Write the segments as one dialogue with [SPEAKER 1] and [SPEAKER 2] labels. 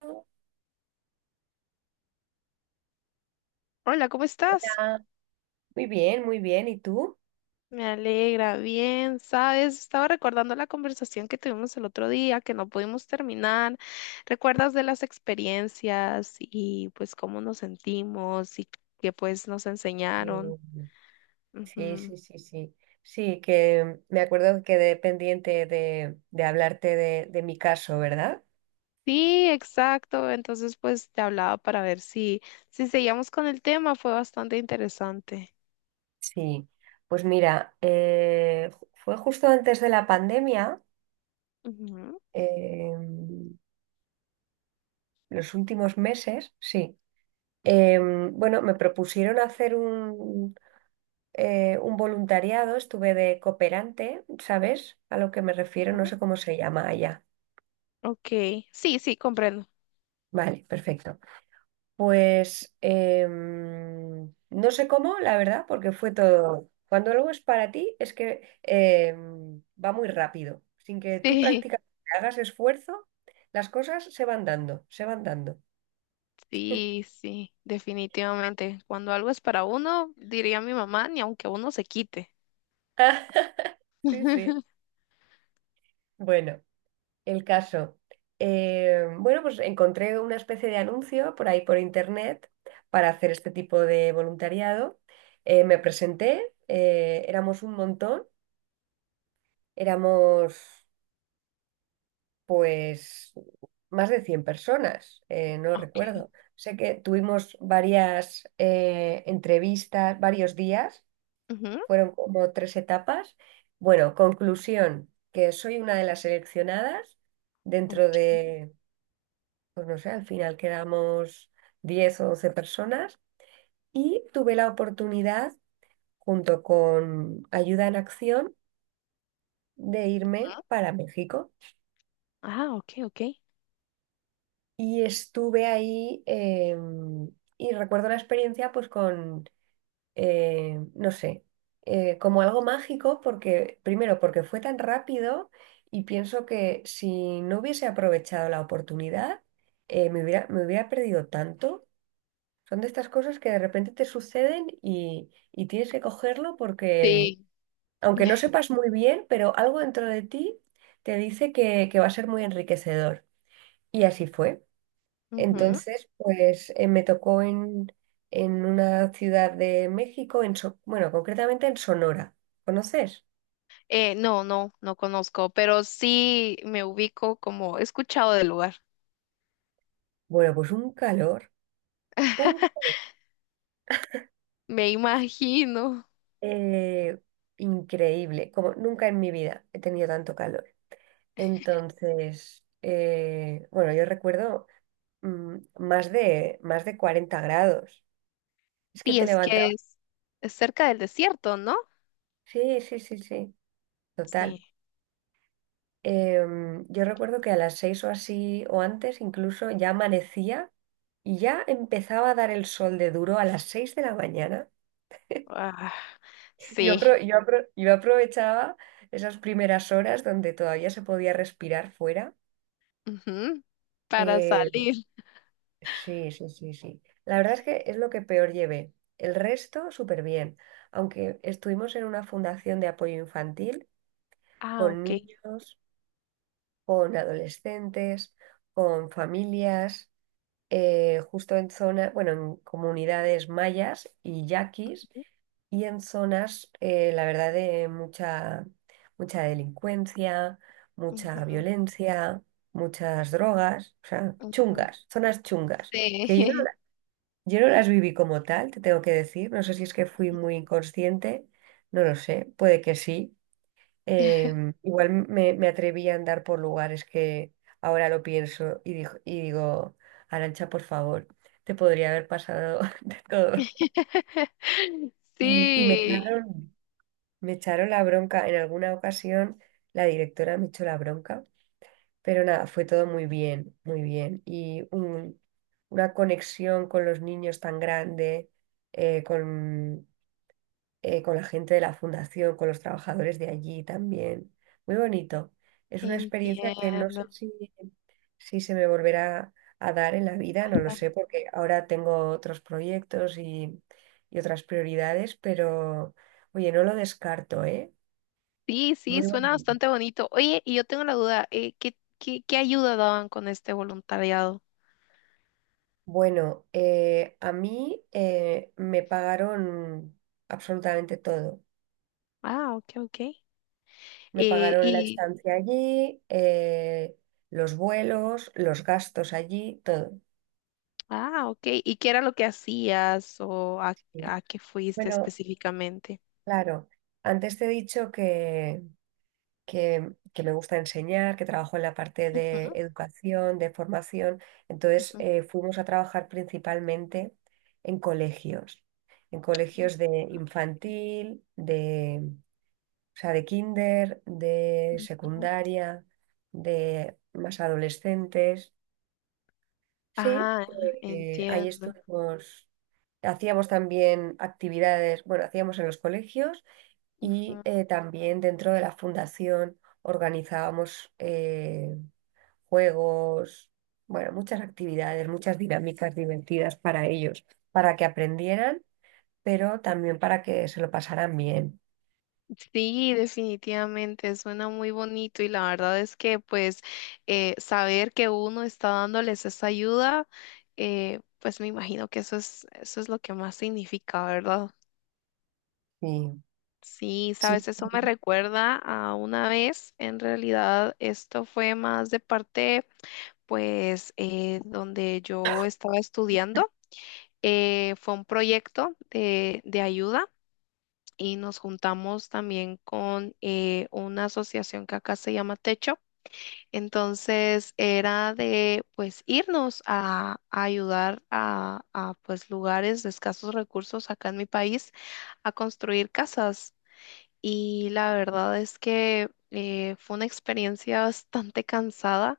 [SPEAKER 1] Hola.
[SPEAKER 2] Hola, ¿cómo estás?
[SPEAKER 1] Muy bien, muy bien. ¿Y tú?
[SPEAKER 2] Me alegra, bien, sabes, estaba recordando la conversación que tuvimos el otro día, que no pudimos terminar. ¿Recuerdas de las experiencias y pues cómo nos sentimos y qué pues nos enseñaron?
[SPEAKER 1] Eh, Sí,
[SPEAKER 2] Ujú.
[SPEAKER 1] sí, sí, sí. Sí, que me acuerdo que quedé pendiente de hablarte de mi caso, ¿verdad?
[SPEAKER 2] Sí, exacto. Entonces pues te hablaba para ver si seguíamos con el tema, fue bastante interesante.
[SPEAKER 1] Sí. Pues mira, fue justo antes de la pandemia,
[SPEAKER 2] Ujú.
[SPEAKER 1] eh, los últimos meses, sí. Bueno, me propusieron hacer un voluntariado, estuve de cooperante, ¿sabes? A lo que me refiero, no
[SPEAKER 2] Ujú.
[SPEAKER 1] sé cómo se llama allá.
[SPEAKER 2] Ok, sí, sí, comprendo.
[SPEAKER 1] Vale, perfecto. Pues no sé cómo, la verdad, porque fue todo. Cuando algo es para ti, es que va muy rápido. Sin que tú
[SPEAKER 2] Sí.
[SPEAKER 1] prácticamente hagas esfuerzo, las cosas se van dando, se van dando.
[SPEAKER 2] Sí, sí, definitivamente. Cuando algo es para uno, diría mi mamá, ni aunque uno se quite.
[SPEAKER 1] Sí, sí. Bueno, el caso. Bueno, pues encontré una especie de anuncio por ahí por internet para hacer este tipo de voluntariado. Me presenté, éramos un montón, éramos pues más de 100 personas, no
[SPEAKER 2] Ok,
[SPEAKER 1] recuerdo. Sé que tuvimos varias entrevistas, varios días,
[SPEAKER 2] Ujú.
[SPEAKER 1] fueron como tres etapas. Bueno, conclusión, que soy una de las seleccionadas dentro
[SPEAKER 2] Ok.
[SPEAKER 1] de, pues no sé, al final quedamos 10 o 12 personas y tuve la oportunidad, junto con Ayuda en Acción, de irme para México.
[SPEAKER 2] Ah, ok, ok.
[SPEAKER 1] Y estuve ahí y recuerdo la experiencia pues con no sé, como algo mágico porque, primero, porque fue tan rápido y pienso que si no hubiese aprovechado la oportunidad, me hubiera perdido tanto. Son de estas cosas que de repente te suceden y tienes que cogerlo porque,
[SPEAKER 2] Sí.
[SPEAKER 1] aunque no sepas muy bien, pero algo dentro de ti te dice que va a ser muy enriquecedor. Y así fue.
[SPEAKER 2] Ujú.
[SPEAKER 1] Entonces, pues en una ciudad de México, bueno, concretamente en Sonora. ¿Conoces?
[SPEAKER 2] No, no, no conozco, pero sí me ubico como he escuchado del lugar.
[SPEAKER 1] Bueno, pues un calor, un
[SPEAKER 2] Me imagino.
[SPEAKER 1] eh, increíble, como nunca en mi vida he tenido tanto calor. Entonces, bueno, yo recuerdo más de 40 grados. Es que
[SPEAKER 2] Sí,
[SPEAKER 1] te
[SPEAKER 2] es que
[SPEAKER 1] levantaba.
[SPEAKER 2] es, cerca del desierto, ¿no?
[SPEAKER 1] Sí, sí, sí, sí,
[SPEAKER 2] Sí.
[SPEAKER 1] total. Yo recuerdo que a las seis o así o antes incluso ya amanecía. Y ya empezaba a dar el sol de duro a las 6 de la mañana.
[SPEAKER 2] Ah, sí.
[SPEAKER 1] Yo aprovechaba esas primeras horas donde todavía se podía respirar fuera.
[SPEAKER 2] Ujú. Para
[SPEAKER 1] Eh,
[SPEAKER 2] salir.
[SPEAKER 1] sí, sí, sí, sí. La verdad es que es lo que peor llevé. El resto, súper bien. Aunque estuvimos en una fundación de apoyo infantil
[SPEAKER 2] Ah,
[SPEAKER 1] con
[SPEAKER 2] ok.
[SPEAKER 1] niños, con adolescentes, con familias, justo en zona, bueno, en comunidades mayas y yaquis y en zonas, la verdad, de mucha, mucha delincuencia,
[SPEAKER 2] Ujú,
[SPEAKER 1] mucha violencia, muchas drogas, o sea,
[SPEAKER 2] ujú.
[SPEAKER 1] chungas, zonas chungas, que yo, no-
[SPEAKER 2] Sí.
[SPEAKER 1] yo no las viví como tal, te tengo que decir, no sé si es que fui muy inconsciente, no lo sé, puede que sí. Igual me atreví a andar por lugares que ahora lo pienso y, dijo y digo, Arancha, por favor, te podría haber pasado de todo. Y, y me
[SPEAKER 2] Sí,
[SPEAKER 1] echaron, Me echaron la bronca en alguna ocasión, la directora me echó la bronca, pero nada, fue todo muy bien, muy bien. Una conexión con los niños tan grande, eh, con, con la gente de la fundación, con los trabajadores de allí también. Muy bonito. Es una experiencia que no
[SPEAKER 2] entiendo.
[SPEAKER 1] sé si, si se me volverá a dar en la vida, no lo sé, porque ahora tengo otros proyectos y otras prioridades, pero oye, no lo descarto, ¿eh?
[SPEAKER 2] Sí, sí,
[SPEAKER 1] Muy
[SPEAKER 2] suena
[SPEAKER 1] bonito.
[SPEAKER 2] bastante bonito. Oye, y yo tengo la duda, ¿qué ayuda daban con este voluntariado?
[SPEAKER 1] Bueno, a mí me pagaron absolutamente todo.
[SPEAKER 2] Ah, ok, ok.
[SPEAKER 1] Me pagaron la
[SPEAKER 2] Y,
[SPEAKER 1] estancia allí, los vuelos, los gastos allí, todo.
[SPEAKER 2] ah, ok. ¿Y qué era lo que hacías o a,
[SPEAKER 1] Sí.
[SPEAKER 2] a qué fuiste
[SPEAKER 1] Bueno,
[SPEAKER 2] específicamente?
[SPEAKER 1] claro, antes te he dicho que me gusta enseñar, que trabajo en la parte de educación, de formación. Entonces,
[SPEAKER 2] Ujú,
[SPEAKER 1] fuimos a trabajar principalmente en colegios, en
[SPEAKER 2] ujú,
[SPEAKER 1] colegios de infantil. O sea, de kinder, de
[SPEAKER 2] ujú.
[SPEAKER 1] secundaria, de más adolescentes. Sí,
[SPEAKER 2] Ah,
[SPEAKER 1] ahí
[SPEAKER 2] entiendo.
[SPEAKER 1] estuvimos, hacíamos también actividades, bueno, hacíamos en los colegios y también dentro de la fundación organizábamos juegos, bueno, muchas actividades, muchas dinámicas divertidas para ellos, para que aprendieran, pero también para que se lo pasaran bien.
[SPEAKER 2] Sí, definitivamente, suena muy bonito y la verdad es que pues saber que uno está dándoles esa ayuda, pues me imagino que eso es lo que más significa, ¿verdad?
[SPEAKER 1] Sí,
[SPEAKER 2] Sí,
[SPEAKER 1] sí.
[SPEAKER 2] sabes, eso me recuerda a una vez, en realidad esto fue más de parte pues donde yo estaba estudiando, fue un proyecto de ayuda. Y nos juntamos también con una asociación que acá se llama Techo. Entonces era de pues irnos a, ayudar a pues lugares de escasos recursos acá en mi país a construir casas. Y la verdad es que fue una experiencia bastante cansada.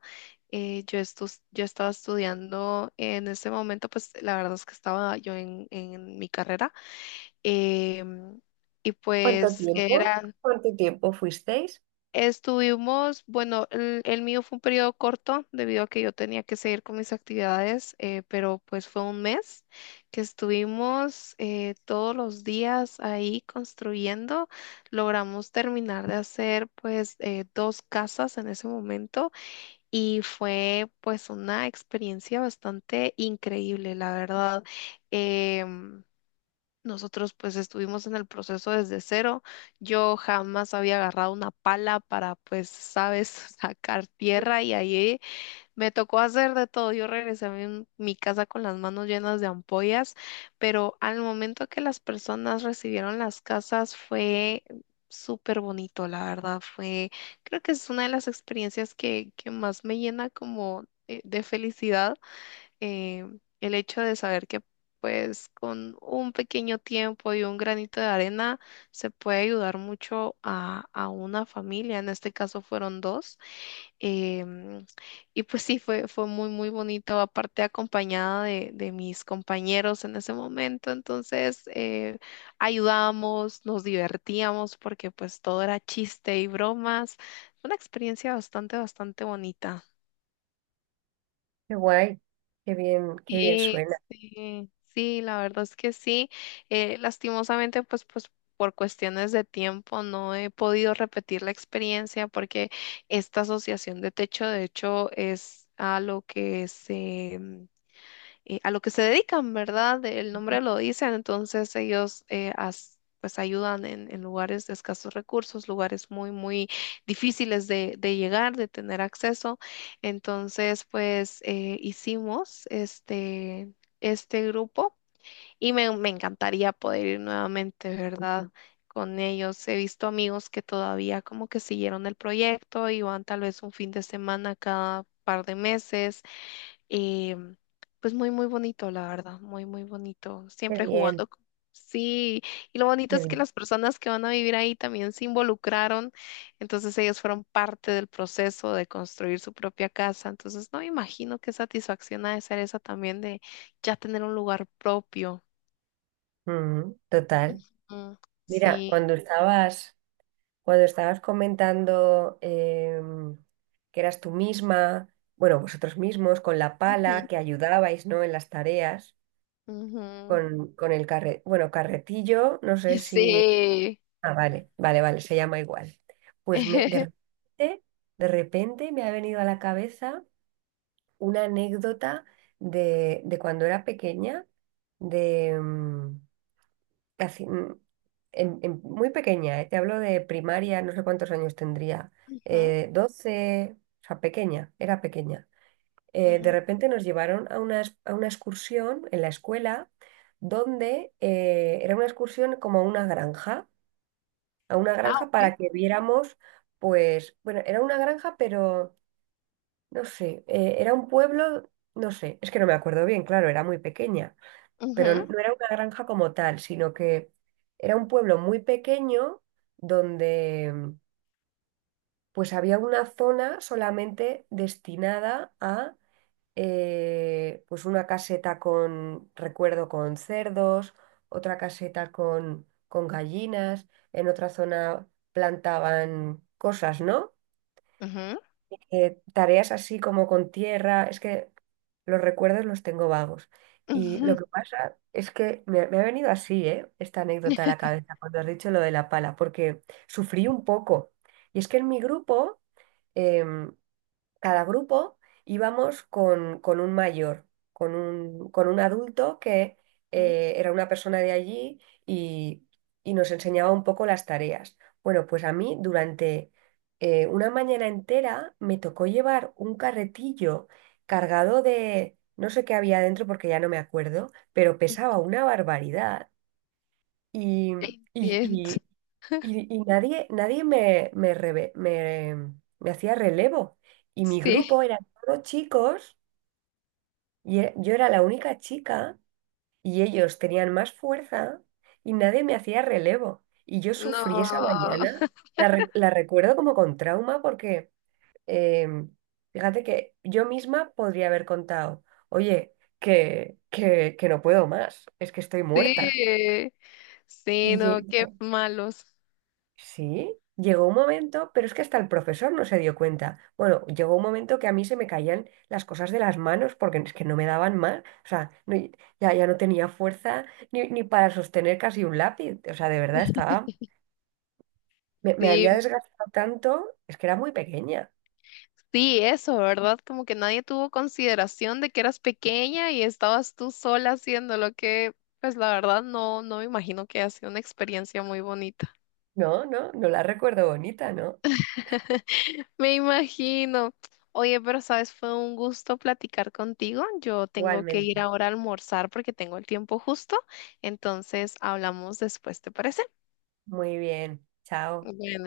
[SPEAKER 2] Yo estaba estudiando en ese momento, pues la verdad es que estaba yo en mi carrera em, y
[SPEAKER 1] ¿Cuánto
[SPEAKER 2] pues
[SPEAKER 1] tiempo?
[SPEAKER 2] eran,
[SPEAKER 1] ¿Cuánto tiempo fuisteis?
[SPEAKER 2] estuvimos, bueno, el mío fue un periodo corto debido a que yo tenía que seguir con mis actividades, pero pues fue un mes que estuvimos todos los días ahí construyendo. Logramos terminar de hacer pues dos casas en ese momento y fue pues una experiencia bastante increíble, la verdad. Em, Nosotros pues estuvimos en el proceso desde cero. Yo jamás había agarrado una pala para pues, sabes, sacar tierra y ahí me tocó hacer de todo. Yo regresé a mi casa con las manos llenas de ampollas, pero al momento que las personas recibieron las casas fue súper bonito, la verdad. Fue, creo que es una de las experiencias que, más me llena como de felicidad eh, el hecho de saber que pues con un pequeño tiempo y un granito de arena se puede ayudar mucho a, una familia, en este caso fueron dos, em, y pues sí, fue muy, muy bonito, aparte acompañada de mis compañeros en ese momento, entonces ayudábamos, nos divertíamos porque pues todo era chiste y bromas, una experiencia bastante, bastante bonita.
[SPEAKER 1] Qué guay, qué bien suena,
[SPEAKER 2] Este, sí, la verdad es que sí. Lastimosamente, pues por cuestiones de tiempo no he podido repetir la experiencia porque esta asociación de techo, de hecho, es a lo que se dedican, ¿verdad? El nombre lo dice, entonces ellos pues ayudan en, lugares de escasos recursos, lugares muy, muy difíciles de llegar, de tener acceso. Entonces, pues hicimos este, grupo y me encantaría poder ir nuevamente, ¿verdad? Con ellos he visto amigos que todavía como que siguieron el proyecto y van tal vez un fin de semana cada par de meses eh, pues muy, muy bonito, la verdad, muy, muy bonito.
[SPEAKER 1] qué
[SPEAKER 2] Siempre
[SPEAKER 1] bien,
[SPEAKER 2] jugando. Sí, y lo bonito
[SPEAKER 1] qué
[SPEAKER 2] es que
[SPEAKER 1] bien.
[SPEAKER 2] las personas que van a vivir ahí también se involucraron, entonces ellos fueron parte del proceso de construir su propia casa, entonces no me imagino qué satisfacción ha de ser esa también de ya tener un lugar propio.
[SPEAKER 1] Mm, total.
[SPEAKER 2] Mm,
[SPEAKER 1] Mira,
[SPEAKER 2] sí.
[SPEAKER 1] cuando estabas comentando que eras tú misma, bueno, vosotros mismos, con la pala, que ayudabais, ¿no? En las tareas,
[SPEAKER 2] Ujú, ujú.
[SPEAKER 1] con el carre, bueno, carretillo, no sé si.
[SPEAKER 2] Sí.
[SPEAKER 1] Ah, vale, vale, vale, se llama igual. De repente, de repente me ha venido a la cabeza una anécdota de cuando era pequeña, de casi, muy pequeña, te hablo de primaria, no sé cuántos años tendría,
[SPEAKER 2] Ujú,
[SPEAKER 1] 12, o sea, pequeña, era pequeña. De
[SPEAKER 2] ujú.
[SPEAKER 1] repente nos llevaron a a una excursión en la escuela donde era una excursión como a una
[SPEAKER 2] Ah,
[SPEAKER 1] granja para
[SPEAKER 2] ok.
[SPEAKER 1] que viéramos, pues, bueno, era una granja, pero no sé, era un pueblo, no sé, es que no me acuerdo bien, claro, era muy pequeña, pero no era una granja como tal, sino que era un pueblo muy pequeño donde pues había una zona solamente destinada a pues una caseta con, recuerdo, con cerdos, otra caseta con gallinas, en otra zona plantaban cosas, ¿no?
[SPEAKER 2] Ujú, ujú,
[SPEAKER 1] Tareas así como con tierra, es que los recuerdos los tengo vagos. Y lo
[SPEAKER 2] ujú.
[SPEAKER 1] que pasa es que me ha venido así, ¿eh? Esta anécdota a la cabeza cuando has dicho lo de la pala, porque sufrí un poco. Y es que en mi grupo, em, cada grupo íbamos con un mayor, con un adulto que era una persona de allí y, y nos enseñaba un poco las tareas. Bueno, pues a mí durante una mañana entera me tocó llevar un carretillo cargado de, no sé qué había dentro porque ya no me acuerdo, pero pesaba una barbaridad. Y, y,
[SPEAKER 2] Entiendo.
[SPEAKER 1] y, y nadie, me hacía relevo. Y mi
[SPEAKER 2] Sí,
[SPEAKER 1] grupo eran todos chicos, yo era la única chica, y ellos tenían más fuerza, y nadie me hacía relevo. Y yo
[SPEAKER 2] no,
[SPEAKER 1] sufrí esa mañana, la recuerdo como con trauma, porque em, fíjate que yo misma podría haber contado, oye, que no puedo más, es que estoy
[SPEAKER 2] sí,
[SPEAKER 1] muerta.
[SPEAKER 2] sí, no, qué malos.
[SPEAKER 1] Sí, llegó un momento, pero es que hasta el profesor no se dio cuenta. Bueno, llegó un momento que a mí se me caían las cosas de las manos porque es que no me daban más. O sea, no- ya, ya no tenía fuerza ni para sostener casi un lápiz. O sea, de verdad estaba... Me
[SPEAKER 2] Sí,
[SPEAKER 1] había desgastado tanto, es que era muy pequeña.
[SPEAKER 2] sí, eso, ¿verdad? Como que nadie tuvo consideración de que eras pequeña y estabas tú sola haciendo lo que, pues la verdad no, no me imagino que ha sido una experiencia muy bonita.
[SPEAKER 1] No, no, no la recuerdo bonita, ¿no?
[SPEAKER 2] Me imagino. Oye, pero sabes, fue un gusto platicar contigo. Yo tengo que ir
[SPEAKER 1] Igualmente.
[SPEAKER 2] ahora a almorzar porque tengo el tiempo justo. Entonces, hablamos después, ¿te parece?
[SPEAKER 1] Muy bien. Chao.
[SPEAKER 2] Bueno.